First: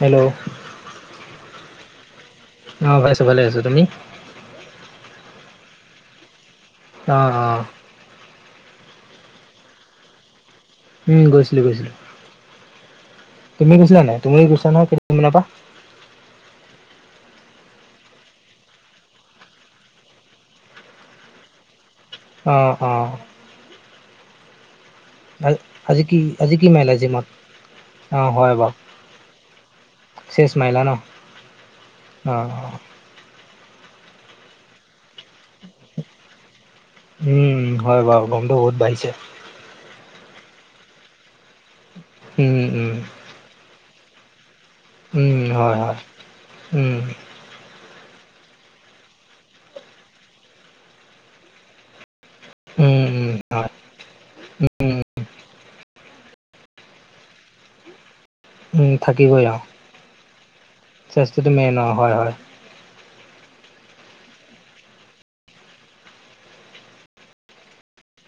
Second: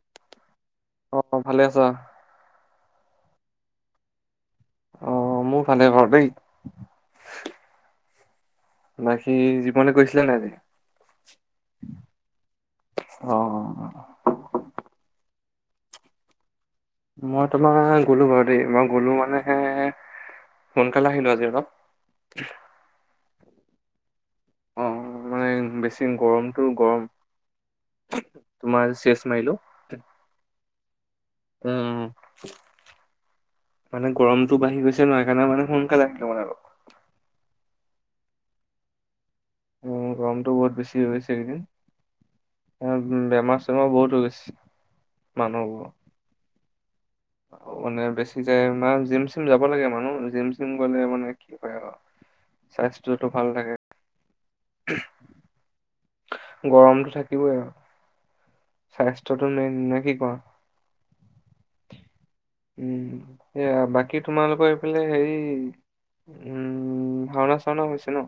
Hello. অ', অ', ভালে আছা? অঁ, ভালে আছোঁ, ভালে আছোঁ। তুমি? অ', মোৰ ভালে বাৰু দেই। অঁ, অঁ। বাকী, জীমলে গৈছিলা নাই আজি? উম, গৈছিলোঁ, গৈছিলোঁ। অ তুমি গৈছিলা নাই? তুমি গৈছা নহয়, কেইদিন মানৰ পৰা। মই তোমাৰ, গ'লো বাৰু দেই। মই গ'লো মানে সোনকালে আহিলোঁ আজি অলপ। অঁ, অঁ। অ মানে আজ, বেছি আজি কি আজি গৰমটো কি মাৰিলা গৰম জিমত? অ', হয় তোমাৰ চেচ মাৰিলো বাৰু। চেঞ্জ মাৰিলা ন? উম অ', অ'। মানে গৰমটো বাঢ়ি গৈছে ন, সেইকাৰণে মানে সোনকালে আহিব লাগে আৰু। উম, উম, হয় বাৰু গৰমটো বহুত বাঢ়িছে। উম, গৰমটো বহুত বেছি হৈছে উম উম এইকেইদিন। বেমাৰ চেমাৰ বহুত হৈ গৈছে। উম, হয়, মানুহবোৰৰ হয়। উম। মানে বেছি যায় আৰু, জিম চিম যাব লাগে মানুহ, জিম চিম গ'লে মানে লাগে আৰু উম স্বাস্থ্যটো উম ভাল হয় থাকে। উম গৰমটো থাকিবই আৰু। উম, স্বাস্থ্যটো থাকিবই আৰু। মেইন নে কি কোৱা? স্বাস্থ্যটো মেইন আৰু হয়, হয়। উম, সেয়া বাকী তোমালোকৰ এইফালে হেৰি উম, ভাওনা-চাওনা হৈছে ন?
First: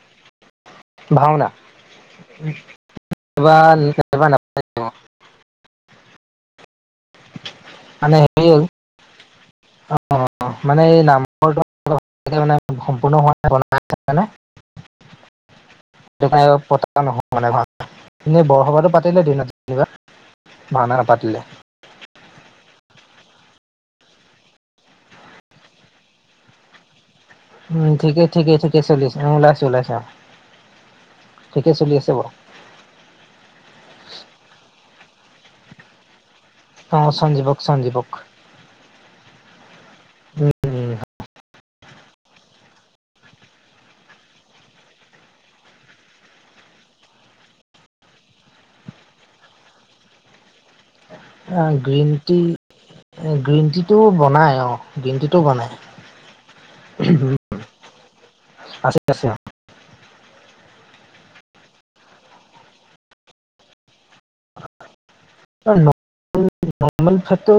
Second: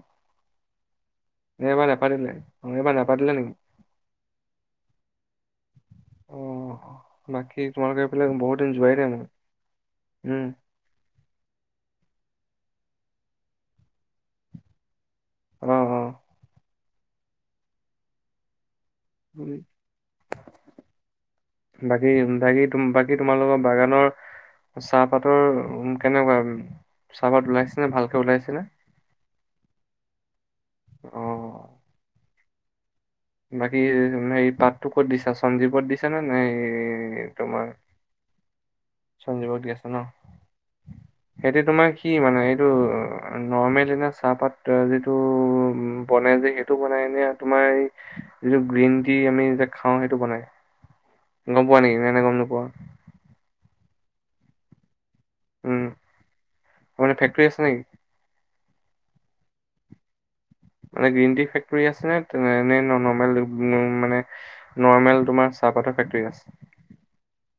ভাওনা এইবাৰ নেপাতিলে অ', এইবাৰ নেপাতিলে নেকি? এইবাৰ এইবাৰ নাপাতিলে অ', অ', বাকী তোমালোকে মানে এইফালে হেৰি বহুত হ'ল দিন যোৱাই নাই মানে। অ উম। মানে এই নামঘৰটো মানে ভালকে সম্পুৰ্ণ হোৱা নাই বনাই আছে মানে। অ', অ'। সেইকাৰণে এইবাৰ পতা নহয় মানে ভাওনা, ইনেই বৰসভাতো পাত পাতিলে উম, দিনত যেনিবা, ভাওনা নাপাতিলে। বাকী, বাকী তোম, বাকী তোমালোকৰ বাগানৰ চাহপাতৰ উ, কেনেকুৱা? চাহপাত ওলাইছে উম। নে ভালকে ঠিকে, ওলাইছে ঠিকে, নে? ঠিকে চলি আছে। অঁ, ওলাইছোঁ ওলাইছে অঁ। ঠিকে অ'। চলি আছে বাৰু। বাকী, উম, হেৰী পাতটো ক'ত দিছা, সঞ্জীৱক দিছা নে, নে হেৰী অঁ, সঞ্জীৱক, সঞ্জীৱক। সঞ্জীৱক দি আছা ন? উম, উম। সেইটো তোমাৰ কি মানে? এইটো নৰ্মেল এনেই চাহপাত এ যিটো বনে যে সেই টো বনাই নে? তোমাৰ হেই যিটো গ্ৰীণ টি, আমি যে খাওঁ সেইটো বনাই? গম আহ, পোৱা নেকি গ্ৰীণ নে নে গম টি নোপোৱা এ, গ্ৰীণ টি টো বনাই অঁ, গ্ৰীণ টি টো বনাই। চেছ নিকি? আছে, আছে অ'। মানে, গ্ৰীণ টি ফেক্টৰী আছে নে নৰ্মেল মানে নৰ্মেল তোমাৰ চাহপাতৰ ফেক্টৰী আছে? ৰ্মটো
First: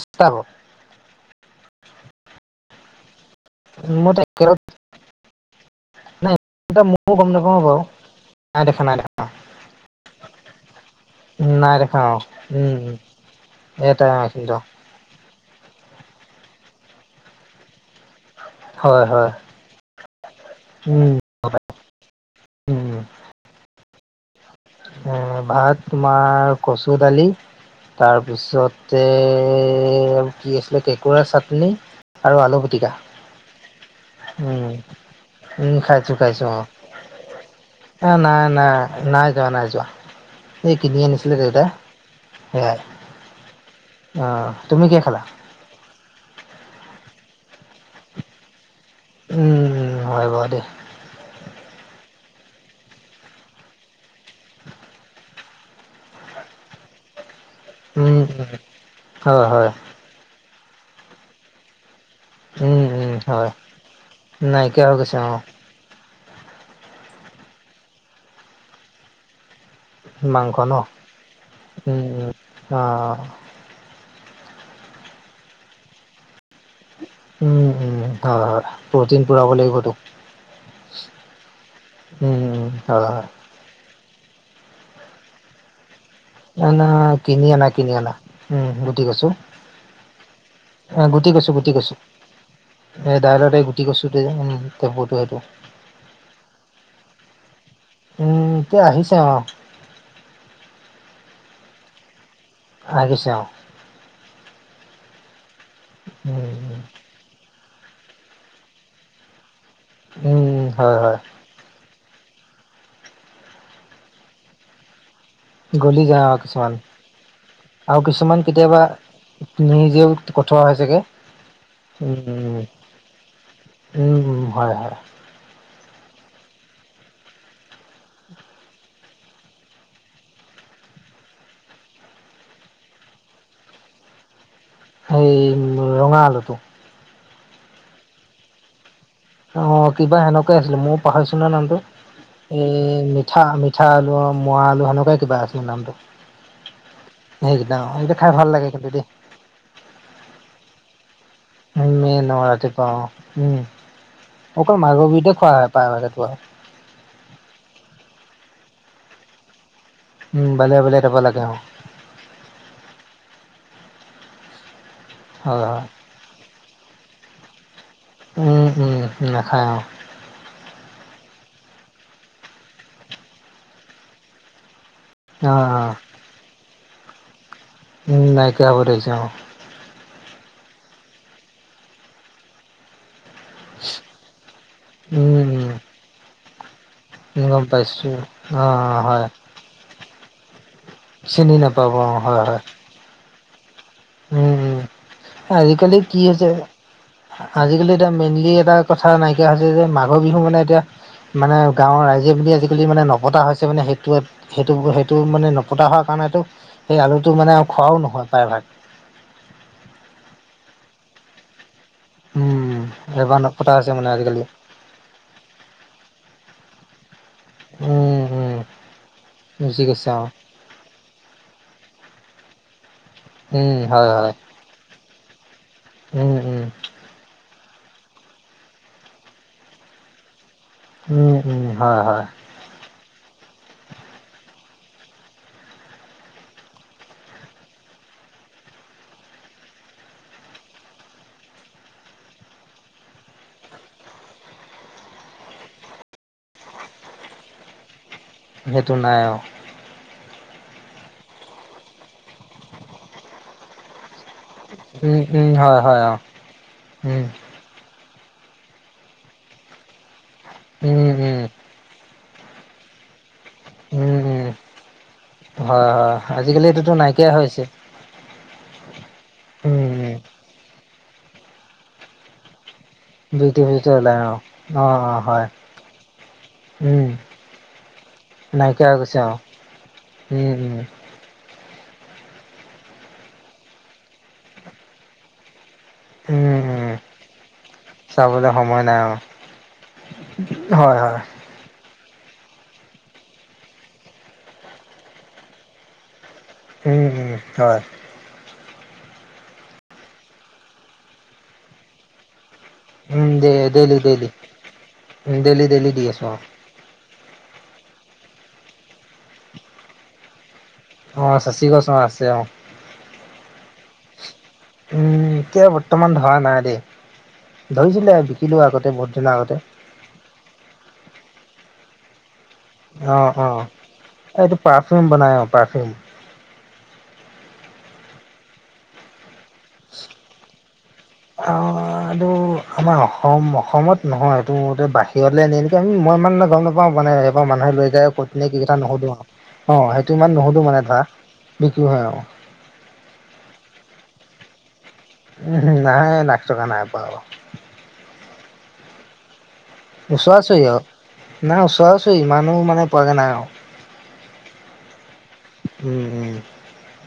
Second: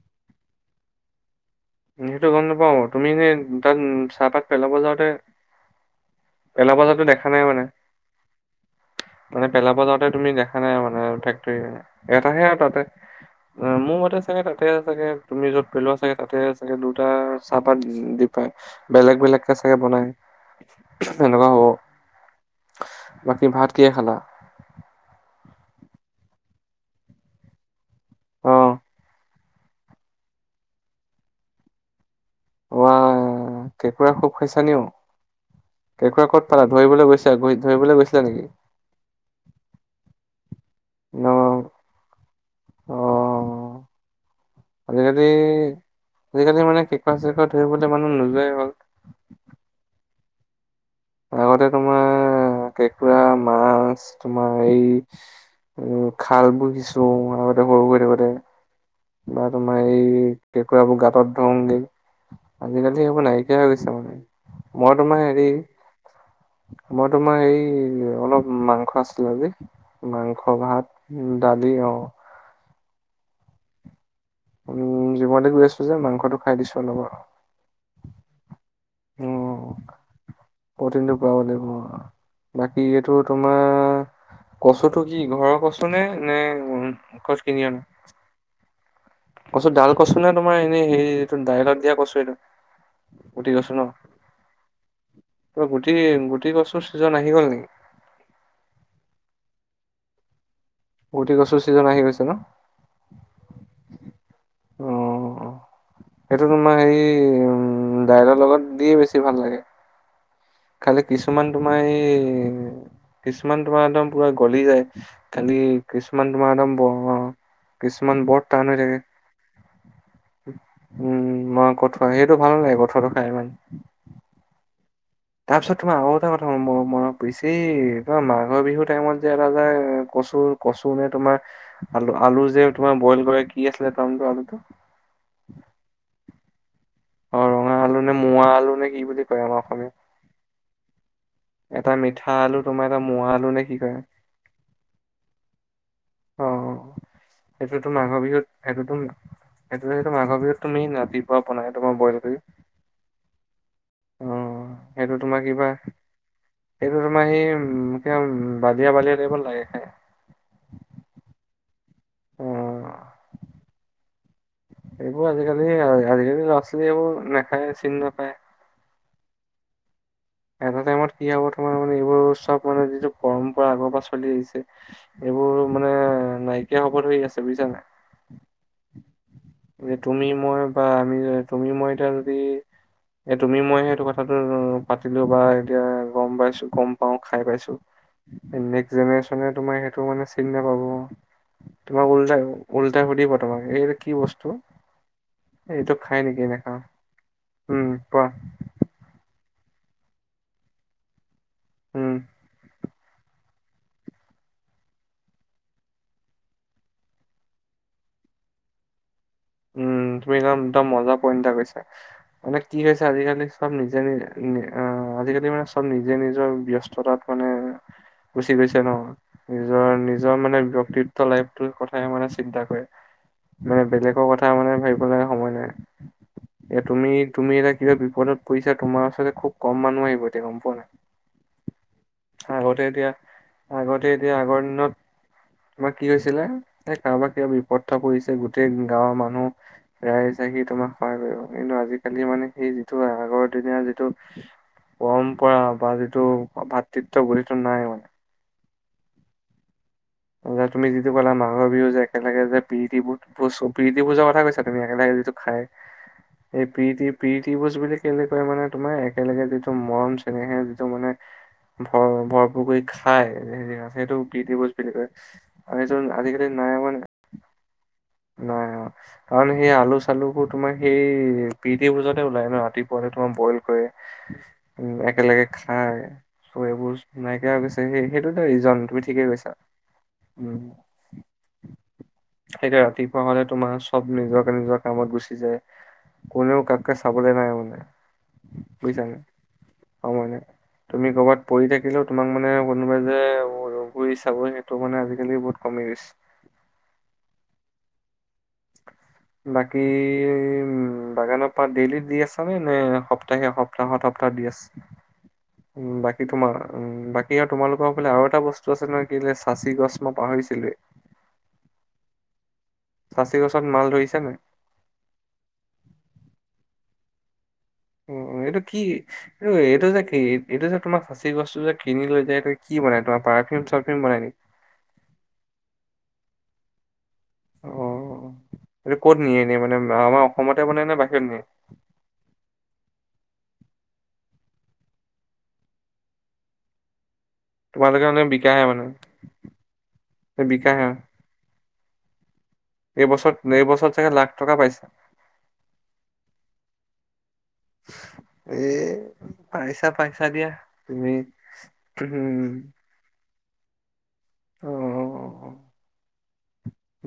[unintelligible] সেইটো গ'ম নাপাওঁ, তুমি এনে তাত মই চাহপাত একেলগ পেলাব যাওঁতে নাই ইমান পেলাব এটা যাওঁতে মও গ'ম দেখা নাই নাপাম মানে বাৰু, নাই দেখা নাই দেখা। মানে পেলাব যাওঁতে তুমি দেখা নাই মানে নাই দেখা [unintelligible] অ এটাহে আৰু উম তাতে। মোৰ এটা মতে চাগে কিন্তু তাতে আছেগে, তুমি য'ত পেলোৱা চাগে তাতে আছেগে। দুটা চাহপাত হয় বেলেগ হয় বেলেগকে চাগে বনাই। উম তেনেকুৱা হ'ব উম বাকী ভাত কিহে খালা? এ ভাত তোমাৰ কচু, দালি, অ', তাৰপিছতে আৰু কি আছিলে, কেঁকোৰা চাটনি। আৰু আলু পিটিকা। অ' কেঁকোৰা খুব খাইছা উম নি অ'? উম খাইছো কেঁকোৰা খাইছো ক'ত অ পালা, ধৰিবলৈ ধৰিবলৈ এ গৈছিলা নাই নেকি? নাই নাই যোৱা নাই যোৱা, এই কিনি আনিছিলে দেউতাই। ন' সেইয়াই! অ'। আহ'। আজিকালি আজিকালি মানে কেঁকোৰা-চেঁকুৰা ধৰিবলৈ মানুহ নোযোৱাই হ'ল। উম, হয় বাৰু দেই। আগতে তোমাৰ কেঁকোৰা, মা মাছ তোমাৰ এই খাল [unintelligible] উম উম। বা হয় হয় তোমাৰ এই কেঁকুৰাবোৰ গাঁতত ধৰুঙগে। উম আজিকালি উম সেইবোৰ হয় নাইকিয়া হৈ গৈছে মানে, নাইকিয়া হৈ মই গৈছে তোমাৰ অ হেৰি মই তোমাৰ এই অলপ মাংস আছিলে যে মাংস, ভাত, দালি অ'। উম উম অ' অ'। উম, জিমলৈ গৈ আছো যে মাংসটো খাই দিছো অলপ আৰু। উম উম হয় হয়। প্ৰ'টিন পূৰাব উম লাগিব তোক, প্ৰটিনটো পাব লাগিব উম উম বাকী হয় এইটো হয়। তোমাৰ কচুটো কি ঘৰৰ কচু নে, নে [unintelligible] কিনি অনা? হুম, গুটি কচু। কচু ডাল কচু নে, তোমাৰ এনেই হে অ গুটি এইটো কচু গুটি দাইলত দিয়া কচু এইটো। এ দাইলতে গুটি কচুটো যে। উম'! টেপুটো এইটো। অ' গুটি-গুটি কচুৰ ছিজন আহি গ'ল নেকি? উম, এতিয়া আহিছে অ'। গুটি কচুৰ ছিজন আহি হৈছে ন'? আহি গৈছে অ'। অ', সেইটো তোমাৰ উম হেৰি, উম দাইলৰ লগত দিয়ে বেছি ভাল লাগে। উমম'। খালি কিছুমান তোমাৰ এই, কিছুমান তোমাৰ একদম পুৰা গলি যায়। খালি গলি যায় কিছুমান অ তোমাৰ একদম আৰু কিছুমান বহুত টান হৈ কেতিয়াবা থাকে। নিজেও কঠোৱা হয় চাগে উম, মই কঠোৱা সেইটো ভাল নালাগে, কঠোৱাটো খাই ইমান। উম উম, হয় হয়। তাৰপিছত তোমাৰ আৰু এটা কথা [unintelligible] মাঘৰ বিহুৰ টাইমত যে এটা যে কচুৰ কচু নে তোমাৰ আলু আলু যে তোমাৰ বইল কৰে কি আছিলে তাৰ নাম আলুটো? সেই ৰঙা আলুটো? অ', ৰঙা আলু নে, মোৱা আলু নে কি বুলি কয়। আমাৰ অসমীয়া অ' কিবা সেনেকুৱাই আছিলে, মই পাহৰিছো নহয় নামটো এটা মিঠা আলু তোমাৰ এটা এই মোৱা মিঠা আলু নে কি মিঠা কয় আলু। মোৱা আলু সেনেকুৱাই কিবা আছিল নামটো, অ'। সেইকেইটা অ' সেইকেইটা খাই ভাল লাগে কিন্তু দেই। এতিয়াটো মাঘৰ বিহুটো মেইন ৰাতি উ, মেন অ', ৰাতিপুৱা অ', উম, অ', অকল মাঘৰ সেইটো বিহুতে তোমাৰ খোৱা কিবা হয় প্ৰায়ভাগ এটো আৰু। সেইটো তোমাৰ সেই উ, বালিয়া বালিয়া টাইপত লাগে খাই। উম, বালিয়া বালিয়া টাইপৰ লাগে অ'। উম। এইবোৰ হয় আজিকালি হয় আজিকালি ল'ৰা-ছোৱালী এইবোৰ নাখায় চিনি নাপায়। উম, উম, নাখায় অ'। এটা টাইমত কি হ'ব তোমাৰ মানে এইবোৰ চব মানে যিটো পৰম্পৰা আগৰ পৰা চলি আহিছে। অ এইবোৰ অ মানে নাইকিয়া হব ধৰি আছে বুজিছা নে নাই? উম, নাইকিয়া হ'ব ধৰিছে অ'। তুমি মই বা আমি তুমি মই এতিয়া যদি এ তুমি মই সেইটো কথাটো পাতিলো বা উম এতিয়া গ'ম পাইছো গ'ম পাও খাই উম গম পাইছো, অ নেক্স অ হয় জেনেৰেচনে তোমাৰ সেইটো মানে চিনি নাপাব। চিনি নাপাব তোমাক অ উল্টাই হয় হয় উল্টাই সুধিব তোমাক এই কি বস্তু উম, উম, এইটো আজিকালি খাই কি নেকি হৈছে নেখাও। উম আজিকালি এটা কোৱা মেইনলি এটা কথা নাইকিয়া হৈছে যে মাঘৰ বিহু মানে এতিয়া মানে গাঁৱৰ উম ৰাইজে বুলি আজিকালি মানে নপতা হৈছে মানে সেই টো সেইটো সেইটো মানে নপতা হোৱা কাৰণেতো সেই আলুটো মানে আৰু খোৱাও নহয় প্ৰায়ভাগ। উম, তুমি একদম মজা পইণ্ট এটা কৈছা। মানে কি উম, হৈছে এবাৰ আজিকালি চব পতা আছে নিজে মানে নিজ আজিকালি আজিকালি মানে চব নিজে নিজৰ ব্যস্ততাত মানে উম। গুচি উম। গৈছে ন' বুজি নিজৰ গৈছে অ, নিজৰ মানে ব্যক্তিত্ব লাইফটোৰ কথাই মানে চিন্তা কৰে। উম, হয়, হয়। লোকৰ কথা মানে ভাবিবলে সময় উম, উম, নাই এ তুমি তুমি এতিয়া কিবা বিপদত পৰিছা তোমাৰ ওচৰত খুব ক'ম মানুহ আহিব এতিয়া গ'ম পোৱা নাই? উম, উম, হয়, হয়। আগতে এতিয়া, আগতে এতিয়া আগৰ দিনত তোমাৰ কি হৈছিলে এই কাৰোবাৰ কিবা বিপদ এটা পৰিছে গোটেই গাঁৱৰ মানুহ ৰাইজ আহি তোমাক সহায় কৰিব, কিন্তু আজিকালি মানে সেই যিটো আগৰ দিনীয়া যিটো পৰম্পৰা বা যিটো ভাতৃত্ববোধ সেইটো নাই মানে। সেইটো নাই অ'। যে তুমি যিটো ক'লা মাঘ বিহুত যে একেলগে যে প্ৰীতি ভোজ প্ৰীতি ভোজৰ কথা কৈছা তুমি একেলগে উম, যিটো, উম, খাই হয়, হয়, অ, এই প্ৰীতি উম, প্ৰীতি ভুজ বুলি কেলে কয় মানে তোমাৰ একেলগে যিটো মৰম চেনেহে যিটো উম, মানে উম, ভৰ ভৰপূৰ কৰি খাই সেইটো উম, উম। প্ৰীতি ভোজ বুলি কয়। হয়, আৰু সেইটো হয়, আজিকালি নাই এইটোতো মানে নাইকিয়া হৈছে। নাই অ', কাৰণ সেই উম, উম। আলু-চালুবোৰ তোমাৰ সেই প্ৰীতি ভোজতে ওলাই ন' ৰাতি পুৱাতে তোমাৰ বইল বিউটি-চিউটি ওলাই অ, অ, কৰে অ, হয়, একেলগে খাই। ত' এইবোৰ উম, নাইকিয়া হৈ গৈছে সেই-সেইটো এটা ৰিজন নাইকিয়া হৈ তুমি গৈছে অ, ঠিকেই কৈছা। উম, হুম। সেইটোয়ে ৰাতিপুৱা হ'লে তোমাৰ চব নিজকে নিজৰ কামত গুচি যায়। কোনেও উম, উম, কাকুকে চাবলৈ নাই মানে চাবলৈ সময় বুজিছা অ, নাই? হয়, তুমি হয়। কৰ'বাত পৰি থাকিলেও তোমাক মানে কোনোবাই যে ঘূৰি চাব সেইটো মানে আজিকালি বহুত কমি গৈছে। উম, হুম, হয়। বাকী উম বাগানৰ পাত ডেইলি দি আছ নে উম, সপ্তাহে ডে ডেইলি, সপ্তাহত ডেইলি, সপ্তাহ দি আছে। ডেইলি, ডেইলি উম দি বাকী আছো অ। তোমাৰ - উম, বাকী আৰু তোমালোকৰ ফালে আৰু এটা বস্তু আছে নহয়, কি বোলে চাঁচি গছ মই পাহৰিছিলোৱেই। অ চাঁচী গছৰ অ আছে অ। চাঁচি গছত মাল ধৰিছে নাই? উম, এতিয়া বৰ্তমান ধৰা নাই দেই। ধৰিছিলে উম, বিকিলো এইটো কি আগতে বহুত দিনৰ এইটো আগতে এইটো যে কি - এইটো যে তোমাৰ চাঁচি গছৰ কিনি লৈ যায় এইটো কি বনাই অ তোমাৰ অ পাৰফিউম চাৰফিউম বনাই নেকি? এইটো পাৰফিউম বনাই অ পাৰফিউম। অ, এইটো ক'ত নিয়ে এনেই মানে আমাৰ অসমতে বনে নে বাহিৰত নিয়ে? অ এইটো আমাৰ অসম অসমত নহয় এইটো মোৰমতে বাহিৰলে নিয়ে নেকি? আমি মই ইমান গম নাপাওঁ মানে - বা মানুহে লৈ তোমালোকে যায় আও মানে ক'ত কোনে কি বিকাহে কথা মানে নুশুধো আও। অ সেইটো ইমান নুশুধো মানে বিকাহে ধৰা - বিক্ৰী হয় আও। এইবছৰত এইবছৰত চাগে লাখ টকা পাইছে? উম হু, নাই লাখ টকা নাই পোৱা অ। এ পাইছা। পাইছা ওচৰা দিয়া ওচৰি আও, তুমি নাই ওচৰা ওচৰি ইমানো উম মানে পোৱাগে নাই আও। অ উম উম।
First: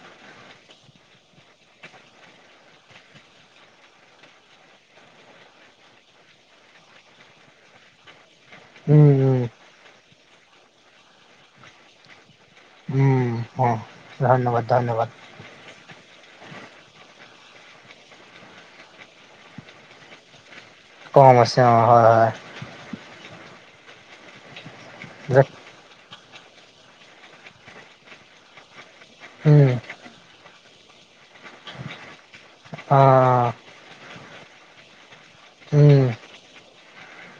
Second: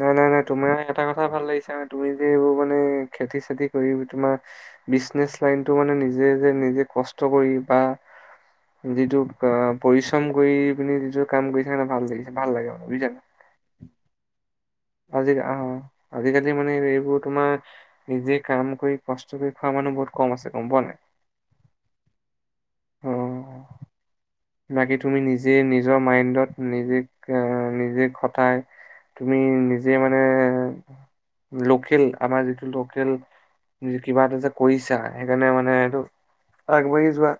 নাই নাই নাই তোমাৰ এটা কথা ভাল লাগিছে মানে তুমি যে এইবোৰ মানে খেতি চেতি কৰি তোমাৰ - বিজনেছ লাইনটো মানে নিজে যে নিজে কষ্ট কৰি বা - উম যিটো উম অ পৰিশ্ৰম কৰি পিনে যিটো কাম কৰিছে সেইকাৰণে ভাল লাগিছে ভাল লাগে আৰু। উম, অ ধন্যবাদ ধন্যবাদ। আজি অ আজিকালি মানে এইবোৰ তোমাৰ - নিজে কাম কৰি কষ্ট কৰি খোৱা মানুহ বহুত কম আছে গম পোৱা নাই। কম আছে, অঁ হয় হয়। অ বাকী তুমি নিজে নিজৰ মাইণ্ডত নিজে এই নিজে খটাই - তুমি উম নিজে মানে লোকেল আমাৰ যিটো অ লোকেল - যে কিবা এটা যে কৰিছা সেইকাৰণে মানে উম এইটো আগবাঢ়ি যোৱা।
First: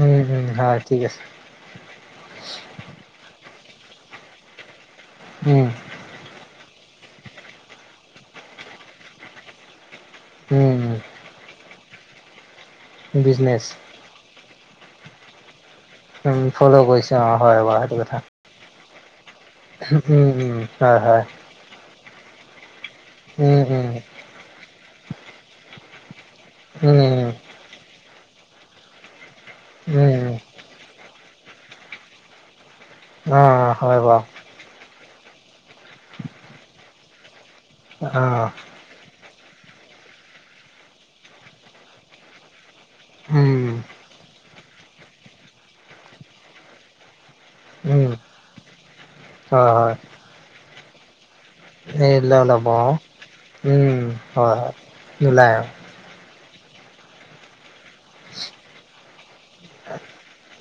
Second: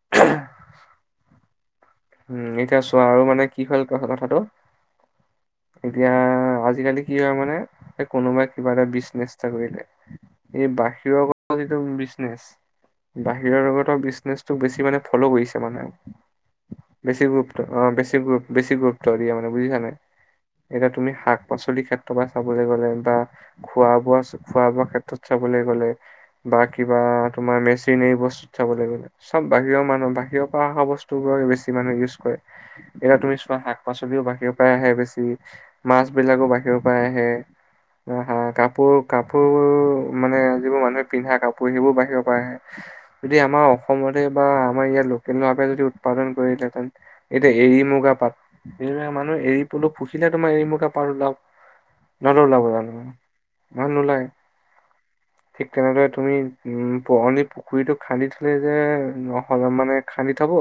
উম উম হয় ঠিক আছে। উম, এতিয়া ছোৱা আৰু মানে কি হ'ল ক কথাটো - উম। এতিয়া আজিকালি কি হয় মানে এই কোনোবাই কিবা এটা বিজনেছ এটা কৰিলে - এই উম বাহিৰৰ লগত যিটো বিজনেছ বাহিৰৰ বিজনেচ লগতটো বিজনেছ - বেছি মানে ফ্লু' কৰিছে মানে, উম ফ'ল' কৰিছে বেছি অ গুৰুত্ব হয় বাৰু অ সেইটো বেছি কথা গু বেছি গুৰুত্ব দিয়ে মানে বুজিছা নাই। উম হুম। এতিয়া তুমি শাক পাচলিৰ ক্ষেত্ৰৰ পৰা চাবলে গলে বা উম খোৱা বোৱা চ খোৱা বোৱা ক্ষেত্ৰত চাবলে গলে বা কিবা উম তোমাৰ মেচিনেৰি বস্তুত চাবলে গলে - চব বাহিৰৰ মানুহ উম উম বাহিৰৰ পৰা অহা বস্তু বোৰৰে বেছি মানুহ ইউজ কৰে। এতিয়া তুমি অ চোৱা শাক হয় বাৰু পাচলিও বাহিৰ - পৰাই আহে বেছি, মাছ বিলাকো বাহিৰৰ পৰা আহে, আ অ হা কাপোৰ - কাপোৰবোৰ মানে যিবোৰ মানুহে পিন্ধা কাপোৰ সেইবোৰ বাহিৰৰ পৰা আহে, যদি উম আমাৰ অ সমতে বা আমাৰ ইয়াত লোকেল ভাৱে যদি উৎপাদন কৰিলেহেঁন। এতিয়া এৰি উম মুগা পাট, এতিয়া মানুহ এৰি হয় পলু হয় পুহিলে হে তোমাৰ এৰি মুগা পাট ওলাব। এই ল নহ'লে ওলাব ল'ব অ জানো? ইমান উম নোলায়, হয় হয় নোলায় ঠিক তেনেদৰে তুমি উম পুৰণি পুখুৰীটো খান্দি থলে যে নহ'লে মানে খান্দি থব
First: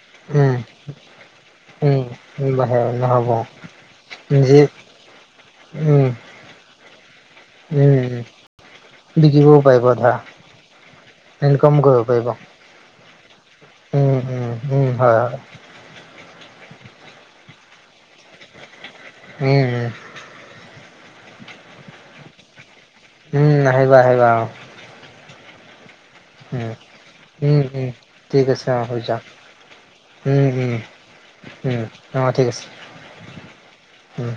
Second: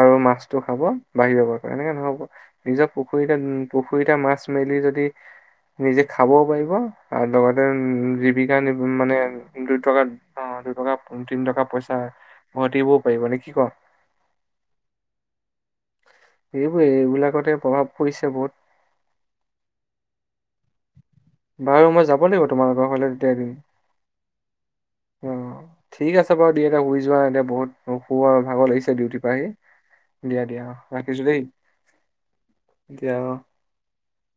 আৰু উম মাছটো খাব [unintelligible] এনেকে নহ'ব উম বাহিৰ নিজৰ নহ'ব পুখুৰীতে পুখুৰীতে মাছ নিজে মেলি যদি নিজে উম খাবও পাৰিবা আৰু লগতে উম উ জীৱিকা নি মানে বিকিবও পাৰিব দুইটকা ধৰা অ দুটকা তিনি টকা ইনকম পইচা কৰিব পাৰিব ঘতিবও পাৰিবা নে কি কোৱা। উম, উম, উম! হয়, হয়। এইবোৰে এইবিলাকতে প্ৰভাৱ পৰিছে বহুত। উম বাৰু মই যাব লাগিব তোমালোকৰ ঘৰলে। উম, আহিবা-আহিবা, অ'। অ ঠিক আছে বাৰু দি উম, এনে শুই যোৱা এনে উম, উম, বহুত শু আৰু ঠিক আছে ভাগৰ অ', লাগিছে হৈ যাওক ডিউটি পৰা আহি। দিয়া উম, দিয়া হুম, ৰাখিছো দেই উম অ' ঠিক আছে। দিয়া অ উম।